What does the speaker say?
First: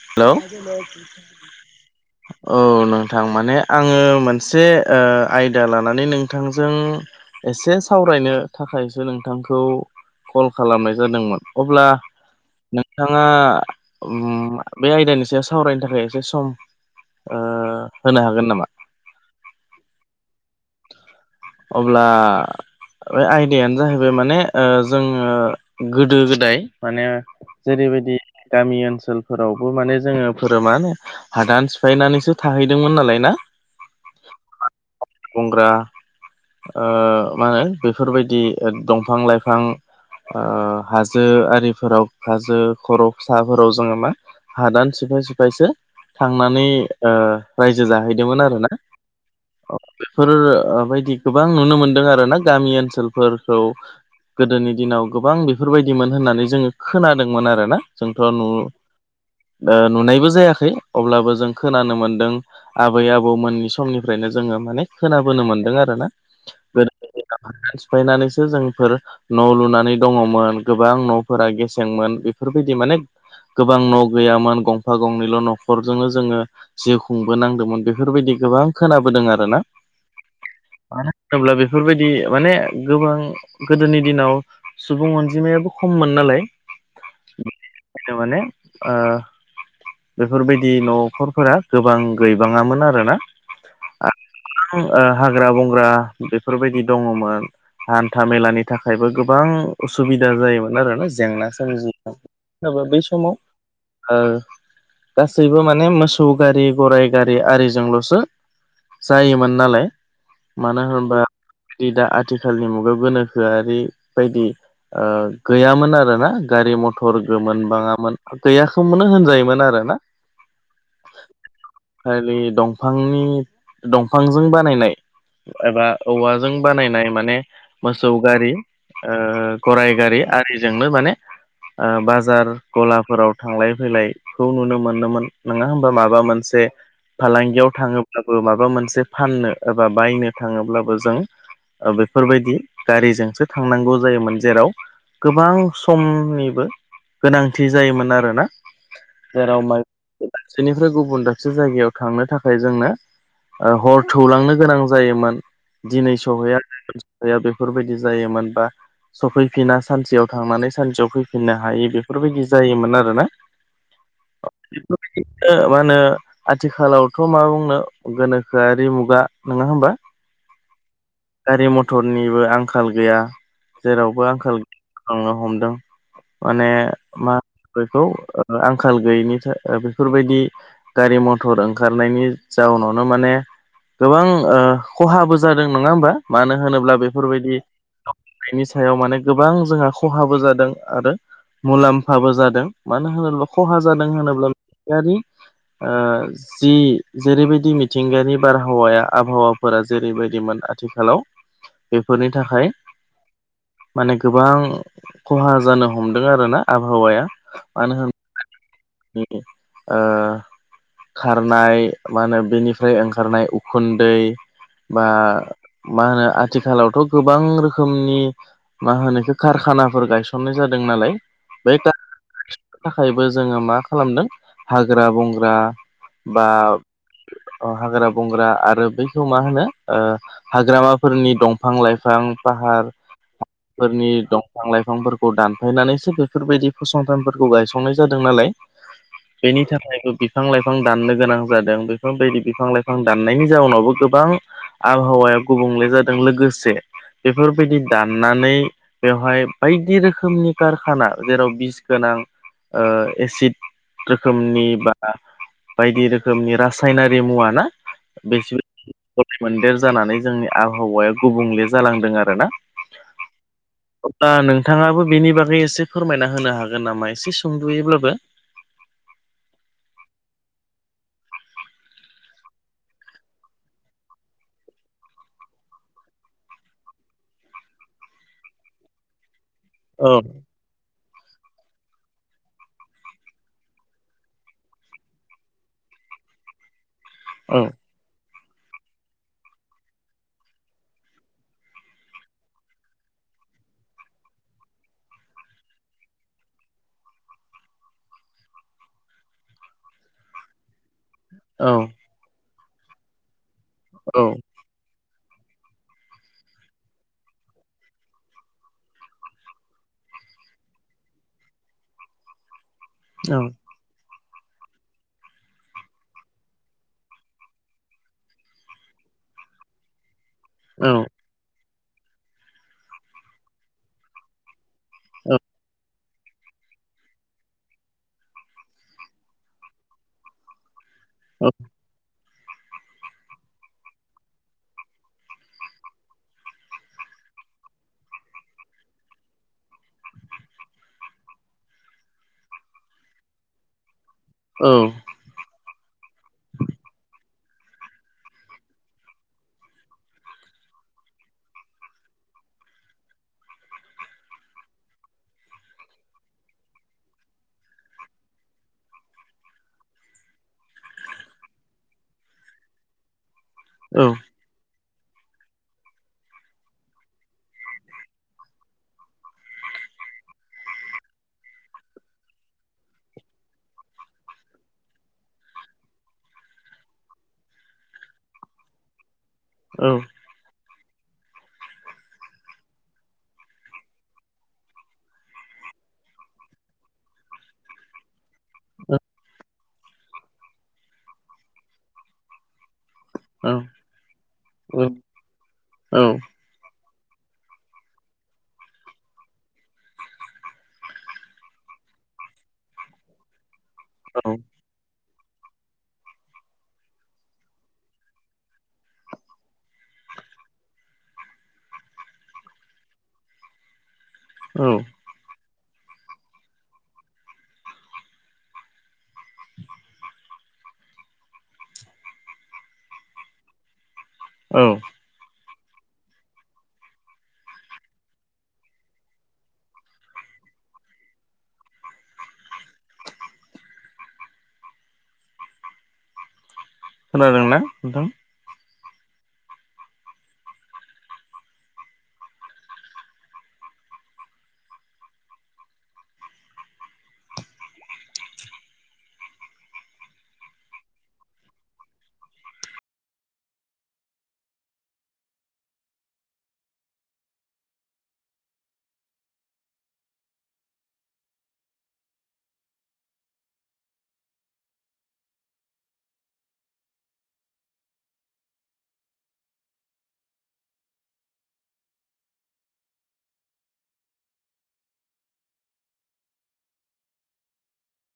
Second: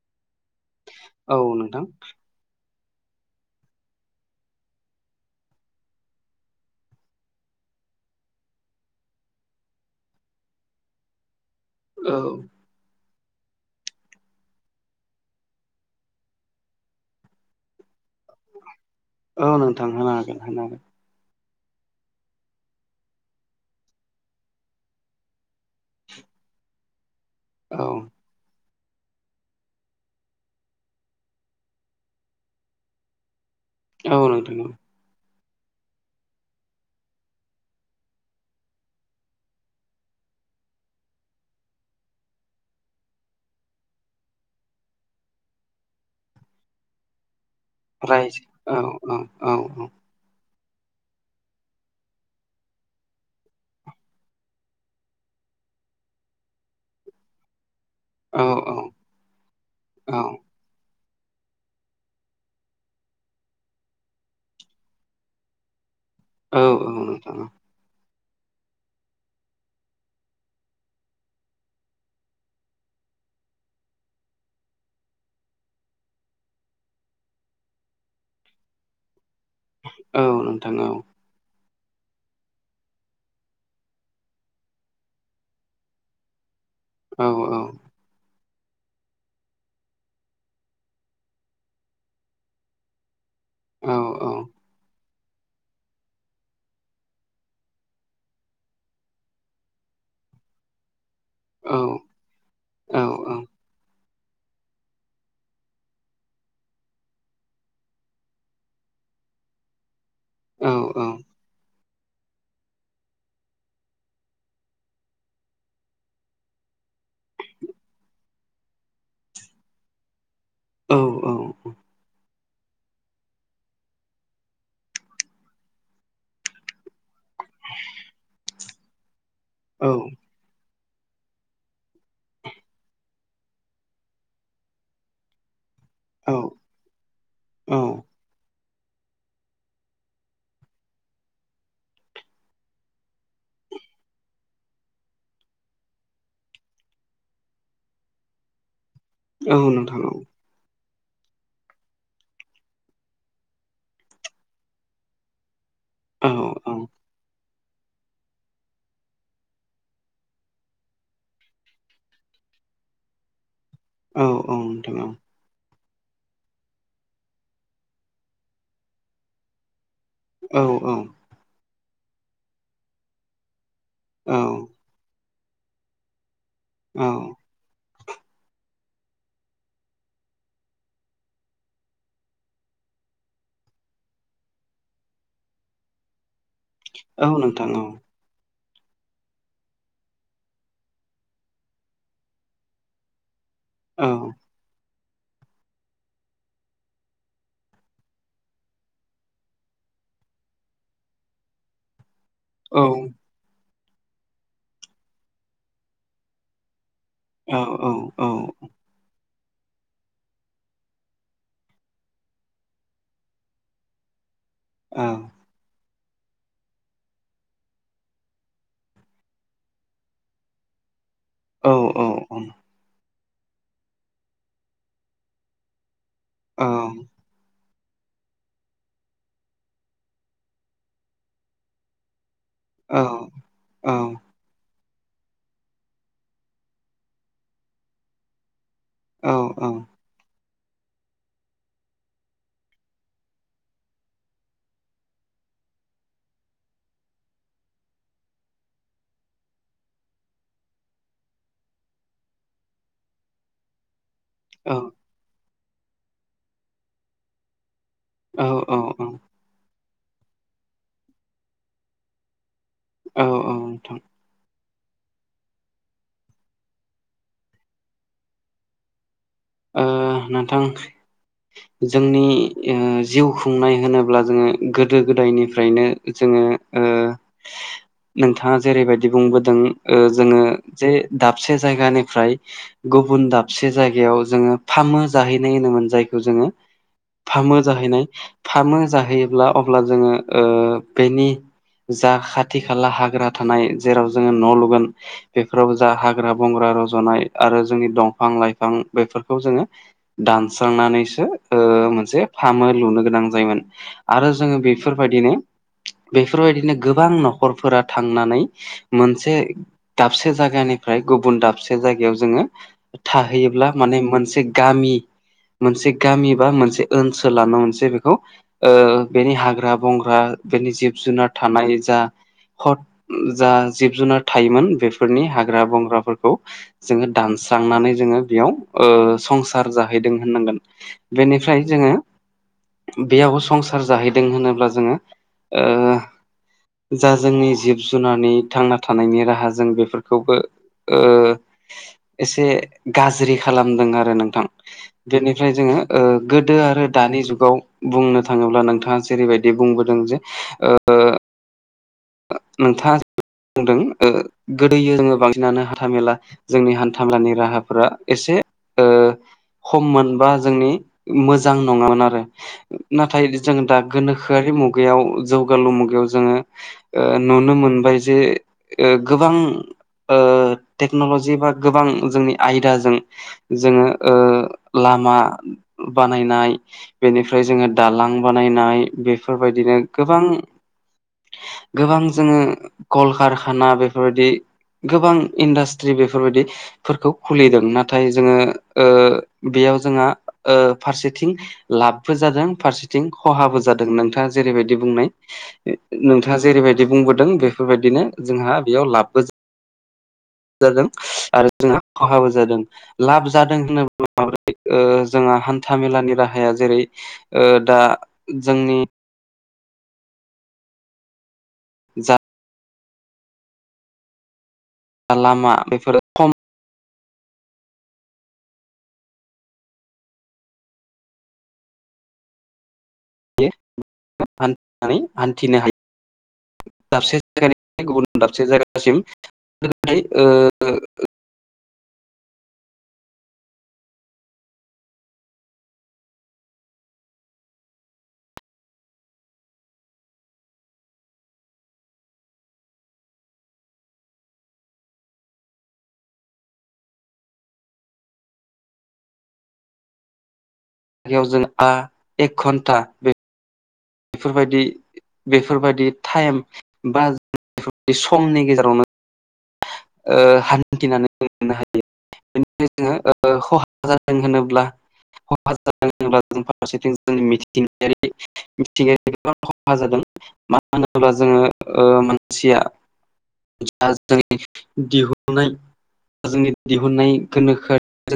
Hello औ नोंथां औ नोंथां माने आङो मोनसे ओ आयदा लानानै नोंथांजों एसे सावरायनो थाखायसो नोंथांखौ कल खालामनाय जादोंमोन। अब्ला औ नोंथाङा उम बे आयदानि सायाव सावरायनो थाखाय एसे सम ओ होनो हागोन नामा? औ नोंथां होनो हागोन होनो हागोन। अब्ला बे आयदायानो जाहैबाय माने जोङो गोदो गोदाय माने जेरैबायदि गामि ओनसोलफोरावबो माने जोङो फोरमानो हादान सिफायनानैसो थाहैदोंमोन नालाय ना? औ नोंथां औ गंग्रा ओ मा होनो बेफोरबायदि दंफां लाइफां हाजो आरिफोराव हाजो खर' फिसाफोराव जोङो मा हादान सिफाय सिफायसो थांनानै रायजो रायजो जाहैदोंमोन आरोना औ औ औ बेफोर बायदि गोबां नुनो मोनदों आरो ना गामि ओनसोलफोरखौ गोदोनि दिनाव गोबां बेफोरबायदिमोन होननानै जोङो खोनादोंमोन आरोना जोंथ' औ नु ओ औ नुनायबो जायाखै अब्लाबो जों खोनानो मोनदों। आबै आबौ मोननि समनिफ्रायनो जोङो माने खोनाबोनो मोनदों आरो ना। औ औ नोंथां फैनानैसो जोंफोर न' लुनानै दङमोन गोबां न'फोरा गेसेंमोन बेफोरबायदि माने गोबां न' गैयामोन गंफा गंनैल' न'खरजोंनो जोङो जिउ खुंबोनांदोंमोन बेफोरबायदि गोबां खोनाबोदों आरोना औ नोंथाङा मानो होनोब्ला बेफोरबायदि माने गोबां गोदोनि दिनाव सुबुं अनजिमायाबो खममोन नालाय औ औ माथ' माने आ बेफोरबायदि न'खरफोरा गोबां गैबाङामोन आरोना। औ औ ओ हाग्रा बंग्रा बेफोरबायदि दङमोन। हान्था मेलानि थाखायबो गोबां उसुबिदा जायोमोन आरोना जेंना औ सोमजि होनाबा बै औ समाव ओ गासैबो माने मोसौ गारि गराइ गारि आरिजोंल'सो जायोमोन नालाय औ मानो होनोबा दा आथिखालनि मुगायाव गोनोखोआरि बायदि ओ गैयामोन आरोना गारि मथर गो मोनबाङामोन। गैयखौमोननो होनजायोमोन आरो ना। औ औ खालि दंफांनि दंफांजों बानायनाय एबा औवाजों बानायनाय माने मोसौ गारि औ गराय गारि आरिजोंनो माने ओ बाजार गलाफोराव थांलाय फैलायखौ नुनो मोनोमोन नोङा होम बा माबा मोनसे औ फालांगियाव थाङोबबो माबा मोनसे फननो एबा बायनो थाङोब्लाबो जों ओ बेफोरबायदि गारिजोंसो थांनांगौ जायोमोन जेराव गोबां समनिबो गोनांथि जायोमोन आरोना औ जेराव मा नोंथां औ औ दाबसेनिफ्राय गुबुन दाबसे जायगायाव थांनो थाखाय जोंनो हर थौलांनो गोनां जायोमोन दिनै सहैया सहैया बेफोरबायदि जायोमोन बा सफैफिना सानसेयाव थांनानै सानसेयाव फैफिननो हायि बेफोरबायदि जायोमोन आरोना औ औ नोंथां औ ओ मा होनो आथिखालावथ' मा बुंनो गोनोखोआरि मुगा नोङा होमबा औ औ गारि मथरनिबो आंखाल गैया जेरावबो आंखाल बांनो हमदों माने औ मा होनगोन बैखौ आंखाल गैयिनि था बेफोरबायदि गारि मटर ओंखारनायनि जाउनावनो माने गोबां ओ खहाबो जादों नङा ओमबा मानो होनोब्ला नोंथां बेफोरबायदि बैनि सायाव माने गोबां जोंहा खहाबो जादों आरो मुलाम्फाबो जादों मानो होनोब्ला खहा औ जादों औ होनोब्ला गारि ओ जि जेरैबायदि मिथिंगायारि बार हावाया आबहावाफोरा जेरैबायदिमोन आथिखालाव बेफोरनि थाखाय माने गोबां खहा जानो हमदों आरोना आबहावाया मानो होन उम ओ खारनाय मा होनो बेनिफ्राय ओंखारनाय उ खुन्दै बा मा होनो आथिखालावथ' गोबां रोखोमनि मा होनो इखो कारखानाफोर गायसननाय जादों नालाय। बे [unintelligible] थाखायबो जोङो मा खालामदों हाग्रा बंग्रा बा ओ हाग्रा बंग्रा आरो बेखौ मा होनो ओ हाग्रामाफोरनि दंफां लाइफां फाहार औ औ फोरनि औ दंफां लाइफांफोरखौ दानफायनानैसो बेफोरबायदि फसंथानफोरखौ गायसंनाय जादों नालाय औ बेनि थाखायबो बिफां लाइफां दाननो गोनां जादों बेफोरबायदि बिफां लाइफां दान नायनि जाउनावबो गोबां आबहावाया गुबुंले जादों लोगोसे बेफोरबायदि दाननानै बेवहाय बायदि रोखोमनि कारखाना जेराव बिस गोनां ओ एसिड रोखोमनि औ बा बायदि रोखोमनि रासायनारि मुवा ना बेसे औ औ गलाय मोनदेर जानानै जोंनि आबहावाया गुबुंले जालांदों आरोना? औ औ नोंथां दा नोंथाङाबो बेनि बागै एसे फोरमायना होनो हागोन नामा एसे सुंदुयैब्लाबो ओ नोंथां [inaudible] जोंनि ओ जिउ खुंनाय होनोब्ला जोङो गोदो गोदायनिफ्रायनो जोङो ओ नोंथाङा जेरैबायदि बुंबोदों ओ औ जोङो जे दाबसे जायगानिफ्राय गुबुन दाबसे जायगायाव जोङो फामो जाहैनाय होनोमोन जायखौ जोङो औ फामो जाहैनाय फामो जाहैयोब्ला अब्ला जोङो ओ बेनि जा खाथि खाला हाग्रा थानाय जेराव जोङो न' लुगोन बेफोरावबो जा हाग्रा बंग्रा रज'नाय आरो जोंनि दंफां लाइफां बेफोरखौ जोङो दानस्रांनानैसो ओ औ मोनसे फामो लुनो गोनां जायोमोन। औ आरो जोङो बेफोरबायदिनो बेफोरबायदिनो गोबां नख'रफोरा थांनानै मोनसे दाबसे जायगानिफ्राय गुबुन दाबसे जायगायाव जोङो औ थाहैयोब्ला माने मोनसे गामि मोनसे गामि बा मोनसे ओनसोलानो मोनसे बेखौ ओ बेनि हाग्रा बंग्रा बेनि औ जिब जुनार थानाय जा हद जा जिब जुनार थायोमोन। बेफोरनि औ हाग्रा बंग्राफोरखौ जोङो दानस्रांनानै जोङो बेयाव ओ संसार जाहैदों होननांगोन औ औ बेनिफ्राय जोङो बेयाव संसार जाहैदों होनोब्ला जोङो ओ जा जोंनि जिब जुनारनि थांना थानायनि राहा जों बेफोरखौबो ओ एसे गाज्रि खालामदों आरो नोंथां। औ बेनिफ्राय जोङो गोदो आरो दानि जुगाव बुंनो थाङोब्ला नोंथाङा जेरैबायदि बुंबोदों जे ओ नोंथाङा बुंदों गोदो जोङो बांसिनानो हाथा मेला जोंनि हान्था मेलानि राहाफोरा एसे ओ खम मोनबा जोंनि मोजां नङामोन आरो। नाथाय जोङो दा औ गोनोखोआरि मुगायाव जौगालु मुगायाव जोङो नुनो मोनबाय जे ओ गोबां टेक्न'लजि बा गोबां जोंनि आयदाजों जोङो ओ लामा बानायनाय बेनिफ्राय जोङो दालां बानायनाय बे बेफोरबायदिनो गोबां गोबां जोङो कलकारखाना बेफोरबायदि गोबां इन्डास्ट्रि बेफोरबायदि फोरखौ खुलिदों नाथाय जोङो ओ बेयाव जोंहा फारसेथिं लाबबो जादों फारसेथिं खहाबो जादों नोंथाङा जेरैबायदि बुंनाय औ नों जेरैबायदि बुंबोदों बेफोरबायदिनो जोंहा बेयाव लाबबो जादों आरो जोंहा खहाबो जादों लाब जादों होनोब्ला औ माब्रै ओ जोंहा हान्था मेलानि राहाया जेरै ओ दा जोंनि जा औ लामा बेफोर औ [unintelligible] [unintelligible] ओ खोनादोंना नोंथां? बेयाव जोङो एक घन्टा बे बेफोरबादि बेफोरबायदि टाइम बा समनि गेजेरावनो ओ हान्थिनानै [unintelligible] खहा जादों होनोब्ला [unintelligible] [unintelligible] [unintelligible] मानो होनोब्ला जोङो मानसिया [unintelligible] दिहुननाय गोनोखो